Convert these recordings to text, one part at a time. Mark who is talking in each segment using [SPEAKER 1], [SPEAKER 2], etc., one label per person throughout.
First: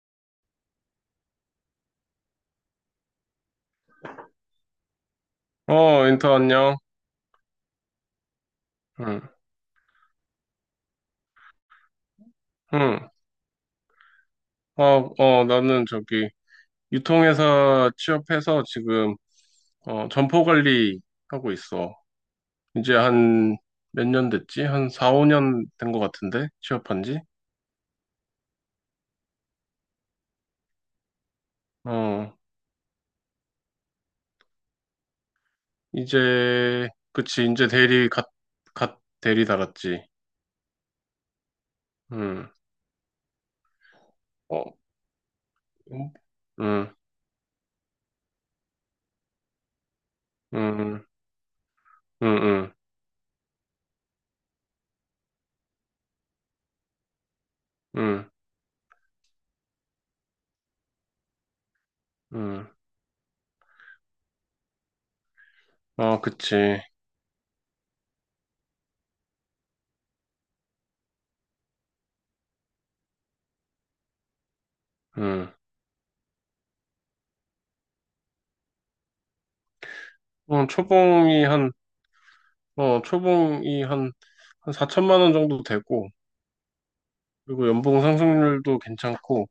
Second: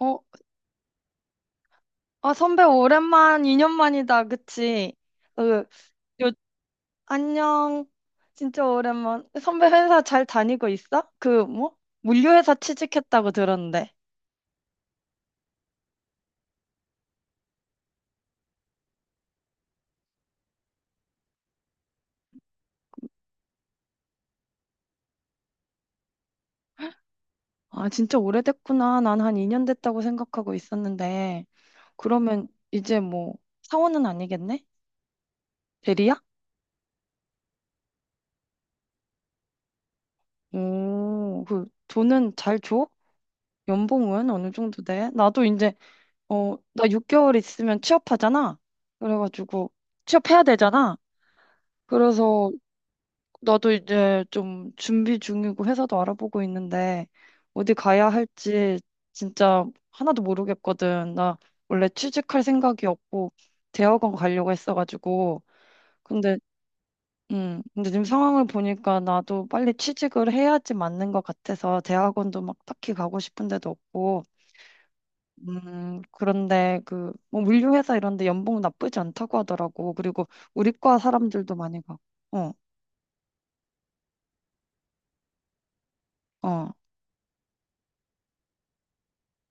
[SPEAKER 1] 어, 아, 선배 오랜만, 2년 만이다, 그치? 어, 요,
[SPEAKER 2] 어, 인터 안녕.
[SPEAKER 1] 안녕. 진짜
[SPEAKER 2] 응,
[SPEAKER 1] 오랜만. 선배 회사 잘 다니고 있어? 그, 뭐? 물류회사
[SPEAKER 2] 응.
[SPEAKER 1] 취직했다고 들었는데.
[SPEAKER 2] 어, 어, 나는 저기 유통회사 취업해서 지금 점포 관리 하고 있어. 이제 한 몇 년 됐지? 한 4, 5년 된 것 같은데? 취업한 지?
[SPEAKER 1] 아, 진짜 오래됐구나. 난 한 2년 됐다고 생각하고 있었는데.
[SPEAKER 2] 어,
[SPEAKER 1] 그러면 이제 뭐, 사원은 아니겠네? 대리야?
[SPEAKER 2] 이제 그치. 이제 대리 갓 대리 달았지.
[SPEAKER 1] 오, 그, 돈은
[SPEAKER 2] 응.
[SPEAKER 1] 잘 줘? 연봉은 어느
[SPEAKER 2] 어,
[SPEAKER 1] 정도 돼? 나도 이제,
[SPEAKER 2] 응,
[SPEAKER 1] 나
[SPEAKER 2] 응,
[SPEAKER 1] 6개월 있으면 취업하잖아? 그래가지고, 취업해야
[SPEAKER 2] 응,
[SPEAKER 1] 되잖아?
[SPEAKER 2] 응,
[SPEAKER 1] 그래서
[SPEAKER 2] 응,
[SPEAKER 1] 나도 이제 좀 준비 중이고 회사도 알아보고 있는데 어디
[SPEAKER 2] 응.
[SPEAKER 1] 가야
[SPEAKER 2] 응,
[SPEAKER 1] 할지 진짜 하나도 모르겠거든. 나 원래 취직할
[SPEAKER 2] 응.
[SPEAKER 1] 생각이 없고 대학원 가려고 했어가지고.
[SPEAKER 2] 아
[SPEAKER 1] 근데
[SPEAKER 2] 그치.
[SPEAKER 1] 근데 지금 상황을 보니까 나도 빨리 취직을 해야지 맞는 것 같아서 대학원도 막 딱히 가고 싶은 데도 없고.
[SPEAKER 2] 응.
[SPEAKER 1] 그런데 그 뭐 물류 회사 이런 데 연봉 나쁘지 않다고 하더라고. 그리고
[SPEAKER 2] 어,
[SPEAKER 1] 우리 과
[SPEAKER 2] 초봉이
[SPEAKER 1] 사람들도
[SPEAKER 2] 한
[SPEAKER 1] 많이 가고. 어,
[SPEAKER 2] 초봉이 한 4천만 원 정도 되고,
[SPEAKER 1] 어.
[SPEAKER 2] 그리고 연봉 상승률도 괜찮고,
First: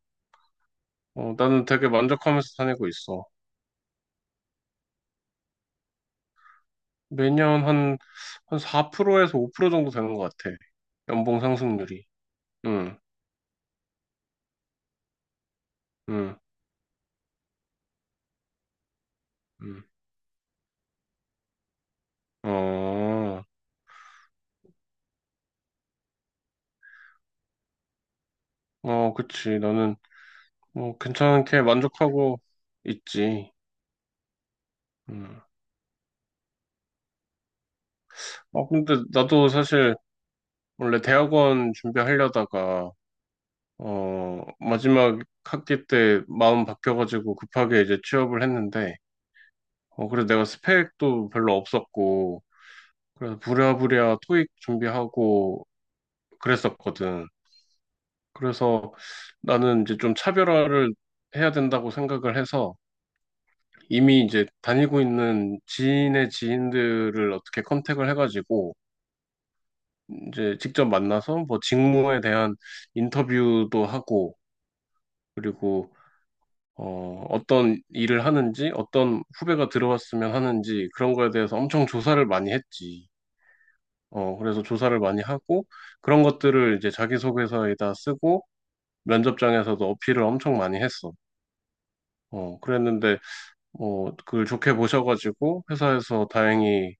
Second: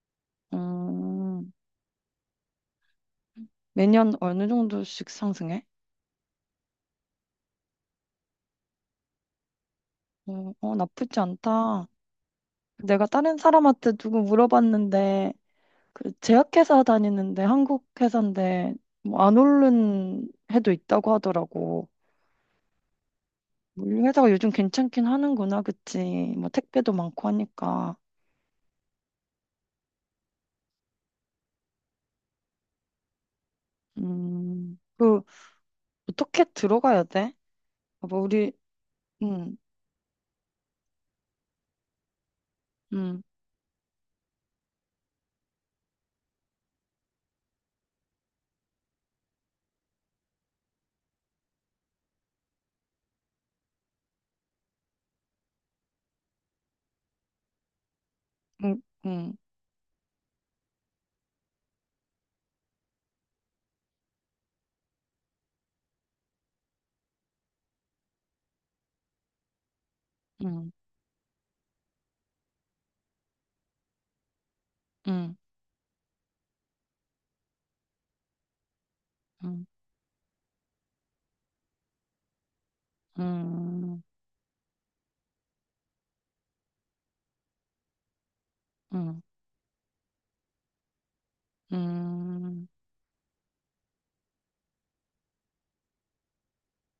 [SPEAKER 1] 음.
[SPEAKER 2] 나는 되게 만족하면서 다니고 있어.
[SPEAKER 1] 매년 어느 정도씩 상승해?
[SPEAKER 2] 매년 한 4%에서 5% 정도 되는 것
[SPEAKER 1] 어,
[SPEAKER 2] 같아.
[SPEAKER 1] 어, 나쁘지
[SPEAKER 2] 연봉
[SPEAKER 1] 않다.
[SPEAKER 2] 상승률이. 응,
[SPEAKER 1] 내가 다른 사람한테 누구 물어봤는데 그
[SPEAKER 2] 응,
[SPEAKER 1] 제약회사 다니는데 한국 회사인데 뭐 안
[SPEAKER 2] 응.
[SPEAKER 1] 오른 해도 있다고 하더라고.
[SPEAKER 2] 어,
[SPEAKER 1] 뭐 우리 회사가 요즘 괜찮긴 하는구나, 그치? 뭐 택배도 많고 하니까.
[SPEAKER 2] 어, 그치. 나는, 뭐, 괜찮게 만족하고 있지.
[SPEAKER 1] 그
[SPEAKER 2] 음.
[SPEAKER 1] 어떻게 들어가야 돼? 아, 뭐 우리.
[SPEAKER 2] 아, 근데 나도
[SPEAKER 1] 음,
[SPEAKER 2] 사실, 원래 대학원 준비하려다가,
[SPEAKER 1] 음,
[SPEAKER 2] 마지막 학기 때 마음 바뀌어가지고 급하게 이제 취업을 했는데, 그래서 내가 스펙도 별로 없었고, 그래서 부랴부랴 토익 준비하고 그랬었거든.
[SPEAKER 1] 음,
[SPEAKER 2] 그래서
[SPEAKER 1] 음,
[SPEAKER 2] 나는 이제 좀 차별화를 해야 된다고 생각을 해서 이미 이제 다니고 있는 지인의 지인들을 어떻게 컨택을 해가지고 이제
[SPEAKER 1] 음,
[SPEAKER 2] 직접 만나서 뭐 직무에 대한 인터뷰도 하고
[SPEAKER 1] 음,
[SPEAKER 2] 그리고 어떤 일을 하는지 어떤
[SPEAKER 1] 음,
[SPEAKER 2] 후배가 들어왔으면 하는지 그런 거에 대해서 엄청 조사를 많이 했지.
[SPEAKER 1] 음,
[SPEAKER 2] 그래서 조사를 많이 하고 그런 것들을 이제 자기소개서에다 쓰고
[SPEAKER 1] 음,
[SPEAKER 2] 면접장에서도 어필을 엄청 많이 했어.
[SPEAKER 1] 음,
[SPEAKER 2] 그랬는데 뭐 그걸 좋게 보셔가지고 회사에서 다행히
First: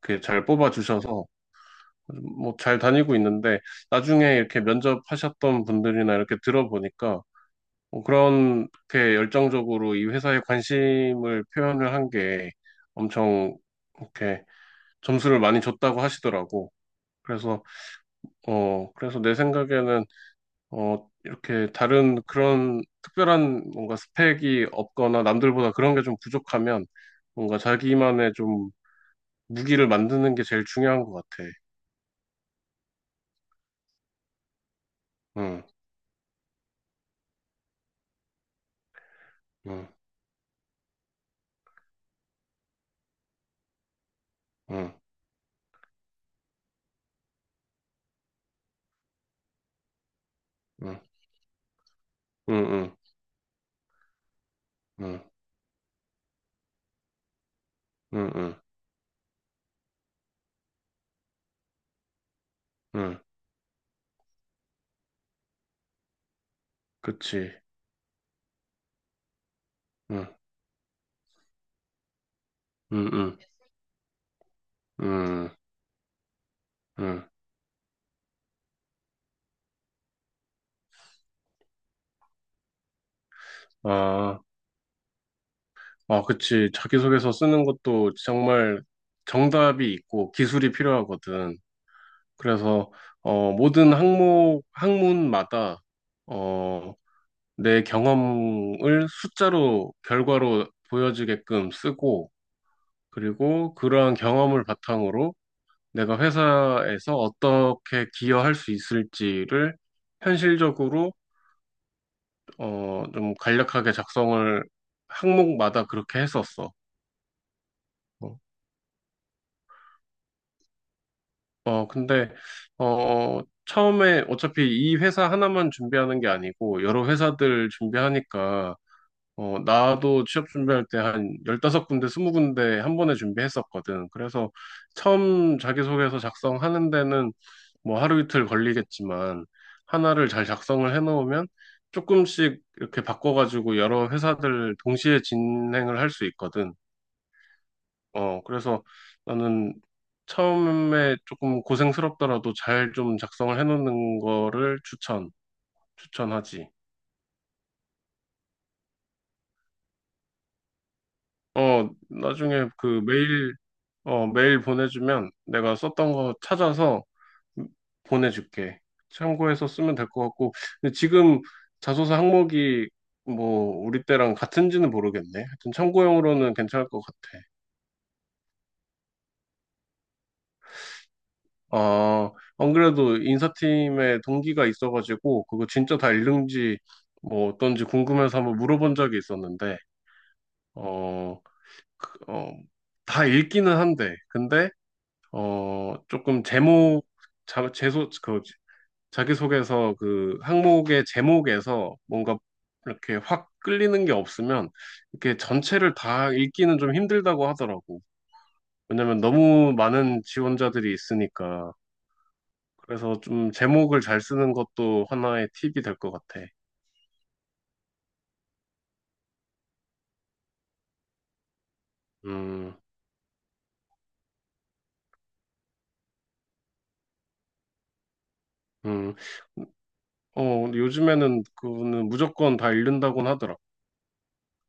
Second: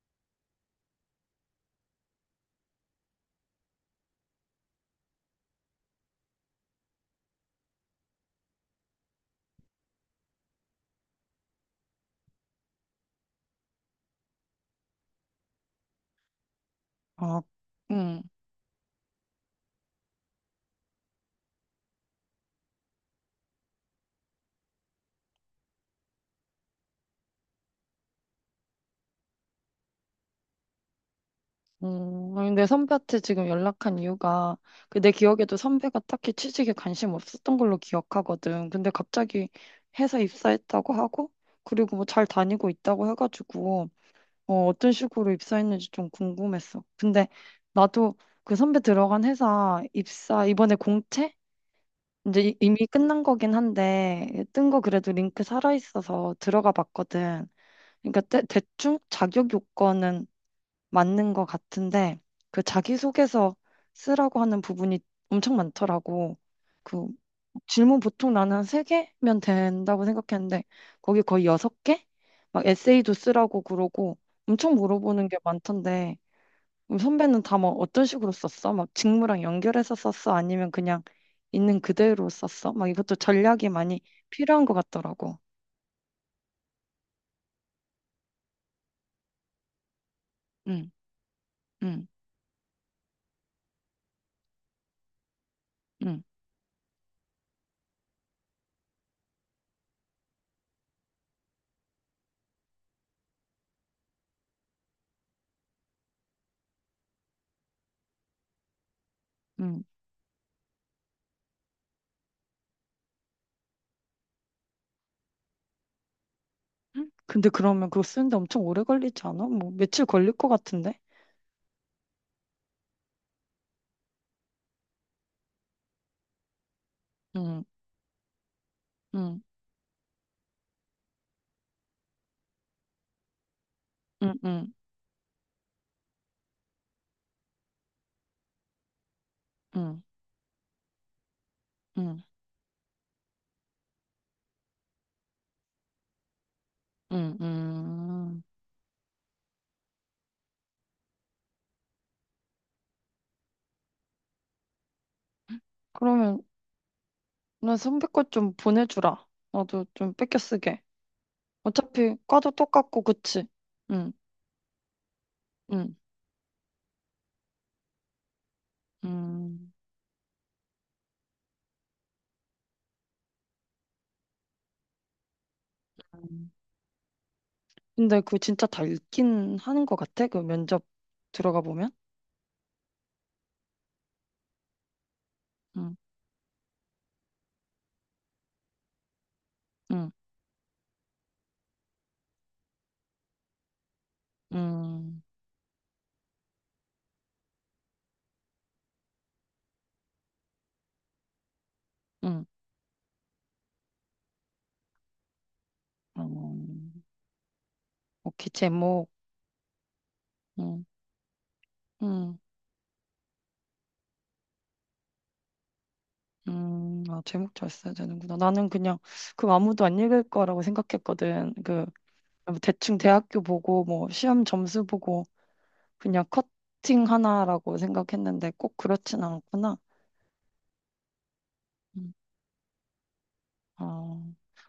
[SPEAKER 2] 그잘 뽑아주셔서 뭐 잘 다니고 있는데 나중에 이렇게 면접하셨던 분들이나 이렇게 들어보니까 뭐 그렇게 열정적으로 이 회사에 관심을 표현을 한 게 엄청 이렇게 점수를 많이 줬다고 하시더라고.
[SPEAKER 1] 아,
[SPEAKER 2] 그래서
[SPEAKER 1] 음.
[SPEAKER 2] 그래서 내 생각에는 이렇게 다른 그런 특별한 뭔가 스펙이 없거나 남들보다 그런 게 좀 부족하면 뭔가 자기만의 좀 무기를 만드는 게 제일 중요한 것 같아.
[SPEAKER 1] 아니, 내 선배한테 지금 연락한 이유가 그 내 기억에도
[SPEAKER 2] 응,
[SPEAKER 1] 선배가 딱히 취직에 관심 없었던 걸로 기억하거든. 근데 갑자기
[SPEAKER 2] 응,
[SPEAKER 1] 회사 입사했다고 하고 그리고 뭐 잘 다니고 있다고 해가지고 어떤
[SPEAKER 2] 응,
[SPEAKER 1] 식으로 입사했는지 좀 궁금했어. 근데 나도 그 선배 들어간 회사 입사 이번에
[SPEAKER 2] 응,
[SPEAKER 1] 공채? 이제 이미
[SPEAKER 2] 응,
[SPEAKER 1] 끝난 거긴 한데 뜬 거 그래도
[SPEAKER 2] 응,
[SPEAKER 1] 링크 살아있어서 들어가 봤거든. 그러니까
[SPEAKER 2] 응,
[SPEAKER 1] 대,
[SPEAKER 2] 응,
[SPEAKER 1] 대충 자격 요건은 맞는 것 같은데 그
[SPEAKER 2] 응,
[SPEAKER 1] 자기소개서 쓰라고 하는 부분이 엄청 많더라고. 그
[SPEAKER 2] 그치.
[SPEAKER 1] 질문 보통 나는 한 세개면 된다고
[SPEAKER 2] 응,
[SPEAKER 1] 생각했는데 거기 거의 여섯 개막
[SPEAKER 2] 응,
[SPEAKER 1] 에세이도
[SPEAKER 2] 응,
[SPEAKER 1] 쓰라고 그러고 엄청 물어보는 게
[SPEAKER 2] 응,
[SPEAKER 1] 많던데 그럼
[SPEAKER 2] 응.
[SPEAKER 1] 선배는 다 막 어떤 식으로 썼어? 막 직무랑 연결해서 썼어? 아니면 그냥 있는 그대로 썼어? 막 이것도 전략이 많이
[SPEAKER 2] 아,
[SPEAKER 1] 필요한 것 같더라고.
[SPEAKER 2] 아, 그치. 자기소개서 쓰는 것도 정말 정답이 있고 기술이
[SPEAKER 1] 응,
[SPEAKER 2] 필요하거든.
[SPEAKER 1] 응,
[SPEAKER 2] 그래서, 모든 항목, 학문마다
[SPEAKER 1] 응,
[SPEAKER 2] 어, 내 경험을 숫자로, 결과로 보여주게끔 쓰고, 그리고 그러한 경험을 바탕으로 내가 회사에서 어떻게 기여할 수 있을지를
[SPEAKER 1] 응.
[SPEAKER 2] 현실적으로, 좀 간략하게 작성을 항목마다 그렇게 했었어.
[SPEAKER 1] 근데 그러면 그거 쓰는데
[SPEAKER 2] 어,
[SPEAKER 1] 엄청 오래 걸리지 않아? 뭐 며칠 걸릴 것 같은데?
[SPEAKER 2] 근데, 어, 처음에 어차피 이 회사 하나만 준비하는 게 아니고, 여러
[SPEAKER 1] 응,
[SPEAKER 2] 회사들 준비하니까,
[SPEAKER 1] 응,
[SPEAKER 2] 나도 취업 준비할 때 한 15군데, 20군데 한 번에 준비했었거든.
[SPEAKER 1] 응,
[SPEAKER 2] 그래서
[SPEAKER 1] 응,
[SPEAKER 2] 처음 자기소개서 작성하는 데는 뭐 하루 이틀 걸리겠지만
[SPEAKER 1] 응,
[SPEAKER 2] 하나를 잘 작성을 해놓으면
[SPEAKER 1] 응,
[SPEAKER 2] 조금씩 이렇게 바꿔가지고 여러 회사들 동시에 진행을 할 수 있거든.
[SPEAKER 1] 응, 응.
[SPEAKER 2] 그래서 나는 처음에 조금 고생스럽더라도 잘 좀 작성을 해놓는 거를
[SPEAKER 1] 그러면
[SPEAKER 2] 추천하지.
[SPEAKER 1] 나 선배 거 좀 보내주라. 나도 좀 뺏겨 쓰게. 어차피 과도
[SPEAKER 2] 나중에 그
[SPEAKER 1] 똑같고 그치?
[SPEAKER 2] 메일
[SPEAKER 1] 응,
[SPEAKER 2] 어, 메일 보내주면 내가
[SPEAKER 1] 응,
[SPEAKER 2] 썼던 거 찾아서 보내줄게. 참고해서
[SPEAKER 1] 응.
[SPEAKER 2] 쓰면 될 것 같고. 근데 지금 자소서 항목이 뭐 우리 때랑 같은지는 모르겠네. 하여튼
[SPEAKER 1] 응.
[SPEAKER 2] 참고용으로는 괜찮을 것 같아.
[SPEAKER 1] 근데 그거 진짜 다 읽긴 하는 것 같아? 그 면접 들어가 보면?
[SPEAKER 2] 안 그래도 인사팀에 동기가 있어가지고 그거
[SPEAKER 1] 응,
[SPEAKER 2] 진짜 다 읽는지 뭐 어떤지 궁금해서 한번 물어본 적이 있었는데
[SPEAKER 1] 응,
[SPEAKER 2] 어, 그, 어, 다 읽기는 한데 근데
[SPEAKER 1] 응,
[SPEAKER 2] 조금 제목 그 자기소개서 그 항목의 제목에서 뭔가
[SPEAKER 1] 응.
[SPEAKER 2] 이렇게 확 끌리는 게 없으면 이렇게 전체를
[SPEAKER 1] 응.
[SPEAKER 2] 다 읽기는 좀 힘들다고 하더라고.
[SPEAKER 1] 오케이 제목.
[SPEAKER 2] 왜냐면 너무 많은
[SPEAKER 1] 응,
[SPEAKER 2] 지원자들이 있으니까.
[SPEAKER 1] 응.
[SPEAKER 2] 그래서 좀 제목을 잘 쓰는 것도 하나의 팁이 될 것 같아.
[SPEAKER 1] 아, 제목 잘 써야 되는구나. 나는 그냥 그 아무도 안 읽을 거라고 생각했거든. 그 뭐
[SPEAKER 2] 음,
[SPEAKER 1] 대충 대학교 보고 뭐 시험 점수 보고 그냥 커팅 하나라고 생각했는데 꼭
[SPEAKER 2] 음.
[SPEAKER 1] 그렇진 않구나.
[SPEAKER 2] 근데 요즘에는 그거는
[SPEAKER 1] 음.
[SPEAKER 2] 무조건 다 읽는다고는 하더라.
[SPEAKER 1] 어.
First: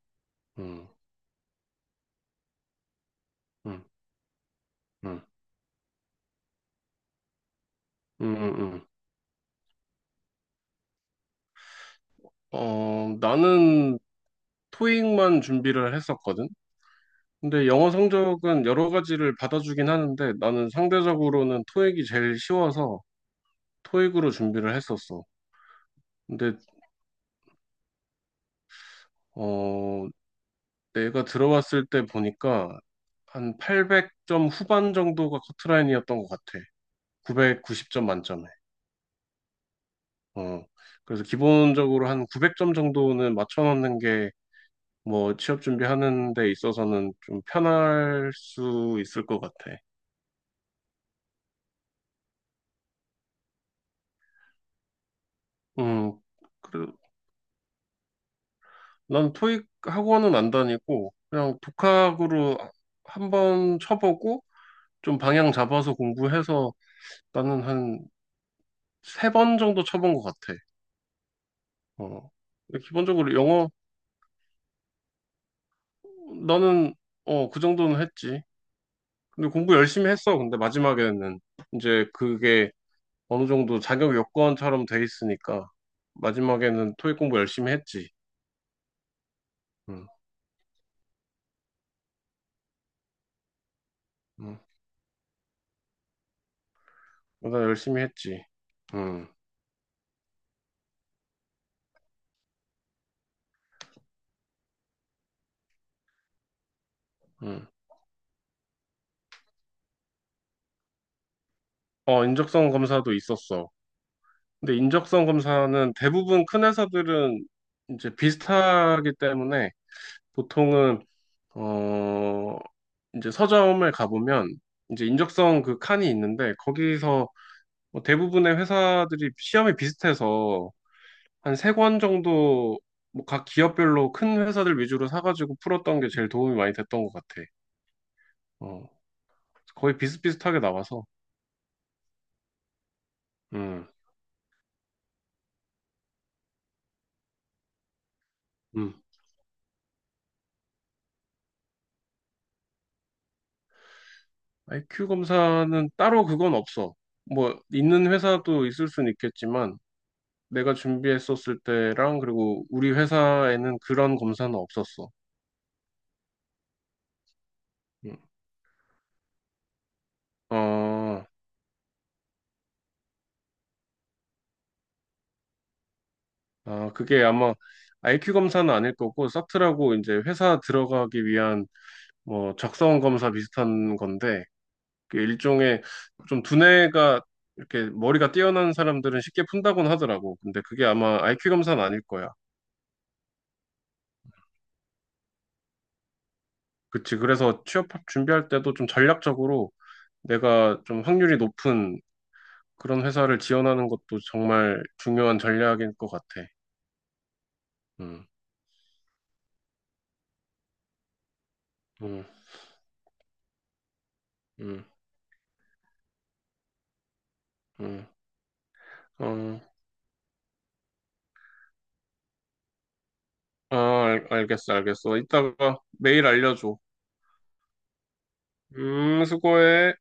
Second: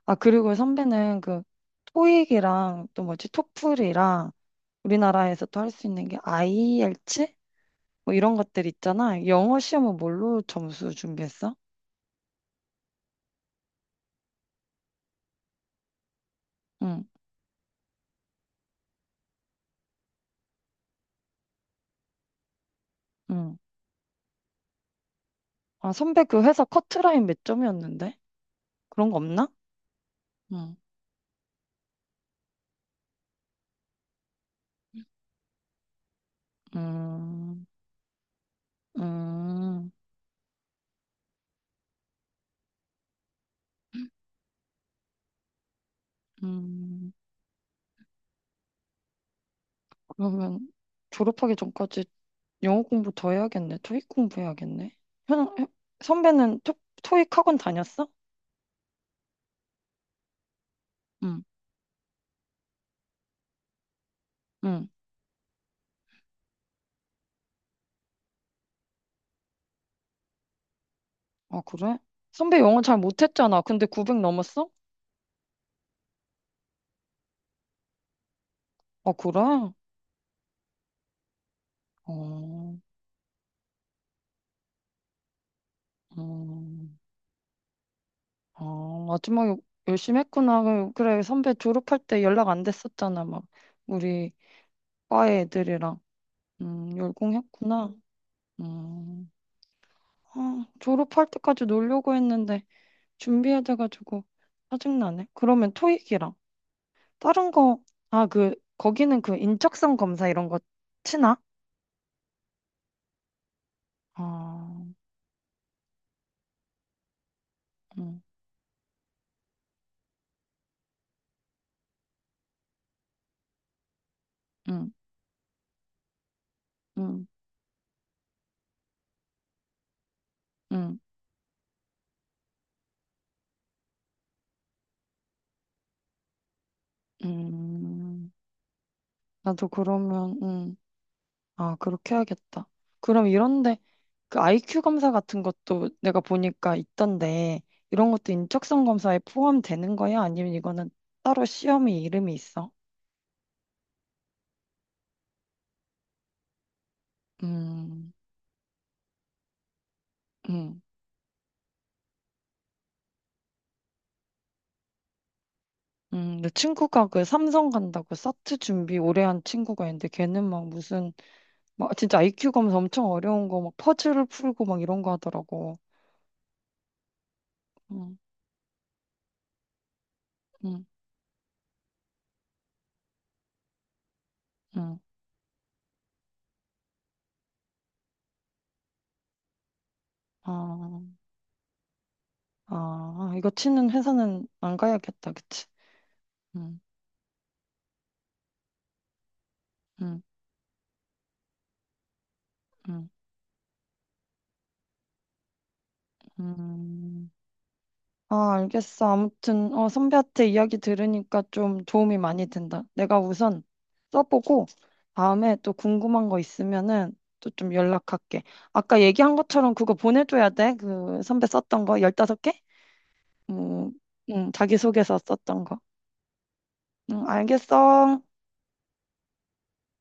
[SPEAKER 1] 아, 그리고
[SPEAKER 2] 음,
[SPEAKER 1] 선배는 그 토익이랑 또 뭐지?
[SPEAKER 2] 음,
[SPEAKER 1] 토플이랑
[SPEAKER 2] 음,
[SPEAKER 1] 우리나라에서 또 할 수 있는 게 IELTS 뭐 이런 것들
[SPEAKER 2] 음.
[SPEAKER 1] 있잖아. 영어 시험은 뭘로 점수 준비했어?
[SPEAKER 2] 나는 토익만 준비를 했었거든.
[SPEAKER 1] 응,
[SPEAKER 2] 근데 영어 성적은 여러 가지를 받아주긴 하는데 나는 상대적으로는 토익이 제일 쉬워서
[SPEAKER 1] 응.
[SPEAKER 2] 토익으로 준비를 했었어.
[SPEAKER 1] 아, 선배 그
[SPEAKER 2] 근데
[SPEAKER 1] 회사 커트라인 몇 점이었는데? 그런 거 없나?
[SPEAKER 2] 어 내가 들어왔을 때 보니까 한 800점 후반 정도가 커트라인이었던 것 같아.
[SPEAKER 1] 음,
[SPEAKER 2] 990점 만점에.
[SPEAKER 1] 음,
[SPEAKER 2] 어 그래서 기본적으로 한 900점 정도는 맞춰놓는 게 뭐 취업 준비하는 데
[SPEAKER 1] 음.
[SPEAKER 2] 있어서는 좀 편할 수 있을 것 같아.
[SPEAKER 1] 그러면 졸업하기 전까지 영어 공부 더 해야겠네. 토익 공부해야겠네. 현, 현-
[SPEAKER 2] 음,
[SPEAKER 1] 선배는 토,
[SPEAKER 2] 그래,
[SPEAKER 1] 토익 학원 다녔어?
[SPEAKER 2] 난 토익 학원은 안 다니고
[SPEAKER 1] 응,
[SPEAKER 2] 그냥 독학으로 한 번 쳐보고
[SPEAKER 1] 응.
[SPEAKER 2] 좀 방향 잡아서 공부해서 나는 한 세 번 정도 쳐본 것 같아.
[SPEAKER 1] 아, 그래?
[SPEAKER 2] 어.
[SPEAKER 1] 선배 영어
[SPEAKER 2] 근데
[SPEAKER 1] 잘
[SPEAKER 2] 기본적으로
[SPEAKER 1] 못했잖아.
[SPEAKER 2] 영어
[SPEAKER 1] 근데 900 넘었어?
[SPEAKER 2] 나는 그 정도는 했지.
[SPEAKER 1] 아, 그래?
[SPEAKER 2] 근데 공부 열심히 했어. 근데 마지막에는 이제 그게
[SPEAKER 1] 어,
[SPEAKER 2] 어느 정도 자격 요건처럼 돼 있으니까 마지막에는
[SPEAKER 1] 음,
[SPEAKER 2] 토익 공부 열심히 했지.
[SPEAKER 1] 아, 마지막에
[SPEAKER 2] 응,
[SPEAKER 1] 열심히 했구나. 그래, 선배 졸업할 때 연락 안 됐었잖아. 막, 우리
[SPEAKER 2] 응.
[SPEAKER 1] 과 애들이랑.
[SPEAKER 2] 나
[SPEAKER 1] 열공했구나.
[SPEAKER 2] 열심히 했지. 응,
[SPEAKER 1] 음. 아, 졸업할 때까지 놀려고 했는데 준비해돼가지고 짜증나네. 그러면 토익이랑 다른
[SPEAKER 2] 응.
[SPEAKER 1] 거, 아, 그, 거기는 그 인적성 검사 이런 거 치나?
[SPEAKER 2] 인적성 검사도 있었어. 근데
[SPEAKER 1] 아,
[SPEAKER 2] 인적성 검사는 대부분 큰 회사들은
[SPEAKER 1] 응
[SPEAKER 2] 이제 비슷하기 때문에 보통은 어 이제 서점을 가보면
[SPEAKER 1] 응
[SPEAKER 2] 이제 인적성 그 칸이 있는데 거기서
[SPEAKER 1] 응
[SPEAKER 2] 뭐 대부분의 회사들이 시험이 비슷해서
[SPEAKER 1] 응
[SPEAKER 2] 한 세 권 정도 뭐 각 기업별로 큰 회사들 위주로 사가지고 풀었던 게 제일 도움이 많이 됐던 것 같아.
[SPEAKER 1] 응
[SPEAKER 2] 어
[SPEAKER 1] 나도
[SPEAKER 2] 거의
[SPEAKER 1] 그러면,
[SPEAKER 2] 비슷비슷하게
[SPEAKER 1] 응
[SPEAKER 2] 나와서
[SPEAKER 1] 아, 그렇게 해야겠다. 그럼 이런데
[SPEAKER 2] 음
[SPEAKER 1] 그 IQ 검사 같은 것도 내가 보니까 있던데 이런 것도 인적성
[SPEAKER 2] 음.
[SPEAKER 1] 검사에 포함되는 거야? 아니면 이거는 따로 시험이 이름이 있어?
[SPEAKER 2] IQ 검사는 따로 그건 없어. 뭐 있는
[SPEAKER 1] 음,
[SPEAKER 2] 회사도 있을 수는 있겠지만 내가
[SPEAKER 1] 음.
[SPEAKER 2] 준비했었을 때랑 그리고 우리 회사에는 그런 검사는 없었어.
[SPEAKER 1] 내 친구가 그 삼성 간다고
[SPEAKER 2] 음.
[SPEAKER 1] 사트 준비 오래 한 친구가 있는데 걔는 막 무슨
[SPEAKER 2] 어,
[SPEAKER 1] 막 진짜 IQ 검사 엄청 어려운 거 막 퍼즐을 풀고 막 이런 거 하더라고.
[SPEAKER 2] 아, 그게 아마
[SPEAKER 1] 응,
[SPEAKER 2] IQ 검사는 아닐 거고 사트라고 이제 회사
[SPEAKER 1] 응,
[SPEAKER 2] 들어가기 위한 뭐 적성 검사 비슷한 건데
[SPEAKER 1] 응.
[SPEAKER 2] 그 일종의 좀 두뇌가 이렇게 머리가 뛰어난 사람들은 쉽게 푼다곤 하더라고. 근데 그게
[SPEAKER 1] 아,
[SPEAKER 2] 아마 IQ 검사는 아닐 거야.
[SPEAKER 1] 아, 이거 치는 회사는 안 가야겠다, 그치? 응,
[SPEAKER 2] 그치. 그래서 취업 준비할 때도 좀 전략적으로
[SPEAKER 1] 응,
[SPEAKER 2] 내가 좀 확률이 높은 그런
[SPEAKER 1] 응,
[SPEAKER 2] 회사를 지원하는 것도 정말 중요한 전략인 것 같아.
[SPEAKER 1] 응.
[SPEAKER 2] 음,
[SPEAKER 1] 아, 알겠어. 아무튼, 선배한테 이야기 들으니까 좀 도움이
[SPEAKER 2] 음,
[SPEAKER 1] 많이 된다. 내가 우선 써보고,
[SPEAKER 2] 음,
[SPEAKER 1] 다음에 또 궁금한 거 있으면은 또 좀
[SPEAKER 2] 음.
[SPEAKER 1] 연락할게. 아까 얘기한
[SPEAKER 2] 어,
[SPEAKER 1] 것처럼 그거 보내줘야 돼. 그 선배 썼던 거, 15개?
[SPEAKER 2] 아,
[SPEAKER 1] 음,
[SPEAKER 2] 알겠어, 알겠어.
[SPEAKER 1] 자기소개서 썼던 거.
[SPEAKER 2] 이따가 메일 알려줘.
[SPEAKER 1] 응, 알겠어.
[SPEAKER 2] 수고해.